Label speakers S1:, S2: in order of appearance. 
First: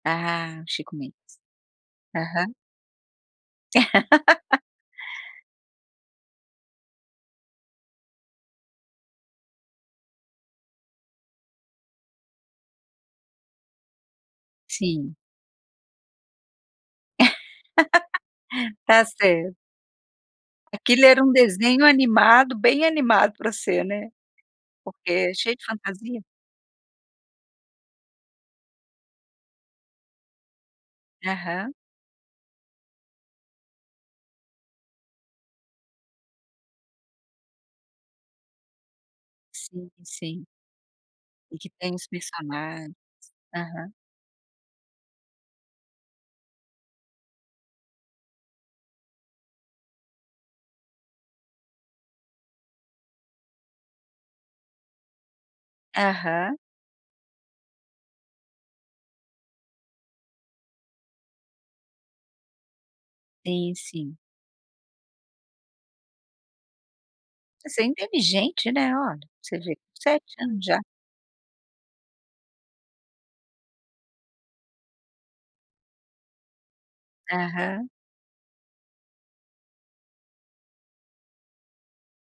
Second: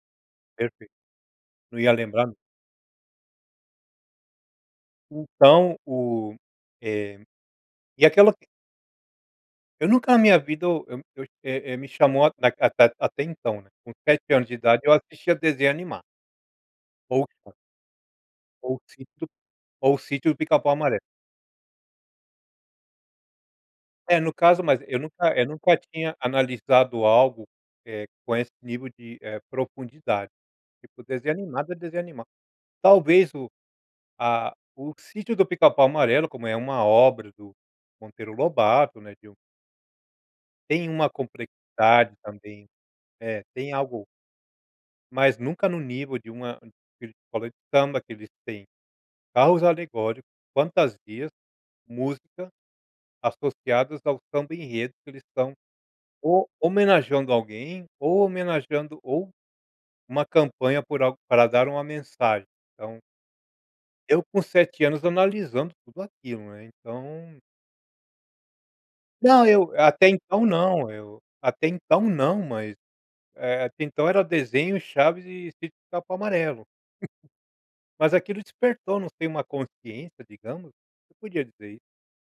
S1: Ah, o
S2: Perfeito.
S1: Chico Mendes.
S2: Não ia lembrar nunca.
S1: Aham.
S2: Então o eh, e aquela Eu nunca na minha vida eu eu, é é me chamou a a a atenção, né, com 7 anos de idade eu
S1: Sim.
S2: assistia desenho animado ou Chaves ou
S1: Tá
S2: sítio
S1: certo.
S2: ou sítio de pica pau amarelo.
S1: Aquilo era um desenho animado bem animado para ser, né,
S2: É no caso mas, eu
S1: porque
S2: nunca
S1: é
S2: eu
S1: cheio de
S2: nunca tinha
S1: fantasia.
S2: analisado algo, eh, com esse nível de, eh, profundidade, tipo desenho animado
S1: Aham.
S2: é desenho animado, talvez o a o sítio do pica pau amarelo como é uma obra do Monteiro Lobato, né, de um
S1: Sim, sim.
S2: tem uma
S1: E que tem os
S2: complexidade também,
S1: personagens.
S2: eh, tem
S1: Aham.
S2: algo mas nunca no nível de uma de uma escola de samba que eles têm carros alegóricos, fantasias, música, associadas ao samba enredo, que eles estão ou
S1: Aham.
S2: homenageando alguém ou homenageando ou uma campanha por algo para dar uma mensagem, então
S1: Sim, sim.
S2: eu com 7 anos analisando tudo aquilo, né, então
S1: Você é inteligente, né, oh,
S2: Não,
S1: você
S2: eu
S1: vê,
S2: até
S1: 7
S2: então
S1: anos já
S2: não, eu até então não mas, eh, até então era desenho, chaves e sítio do pica pau amarelo.
S1: Aham.
S2: Mas aquilo despertou não sei uma consciência digamos, eu podia dizer isso.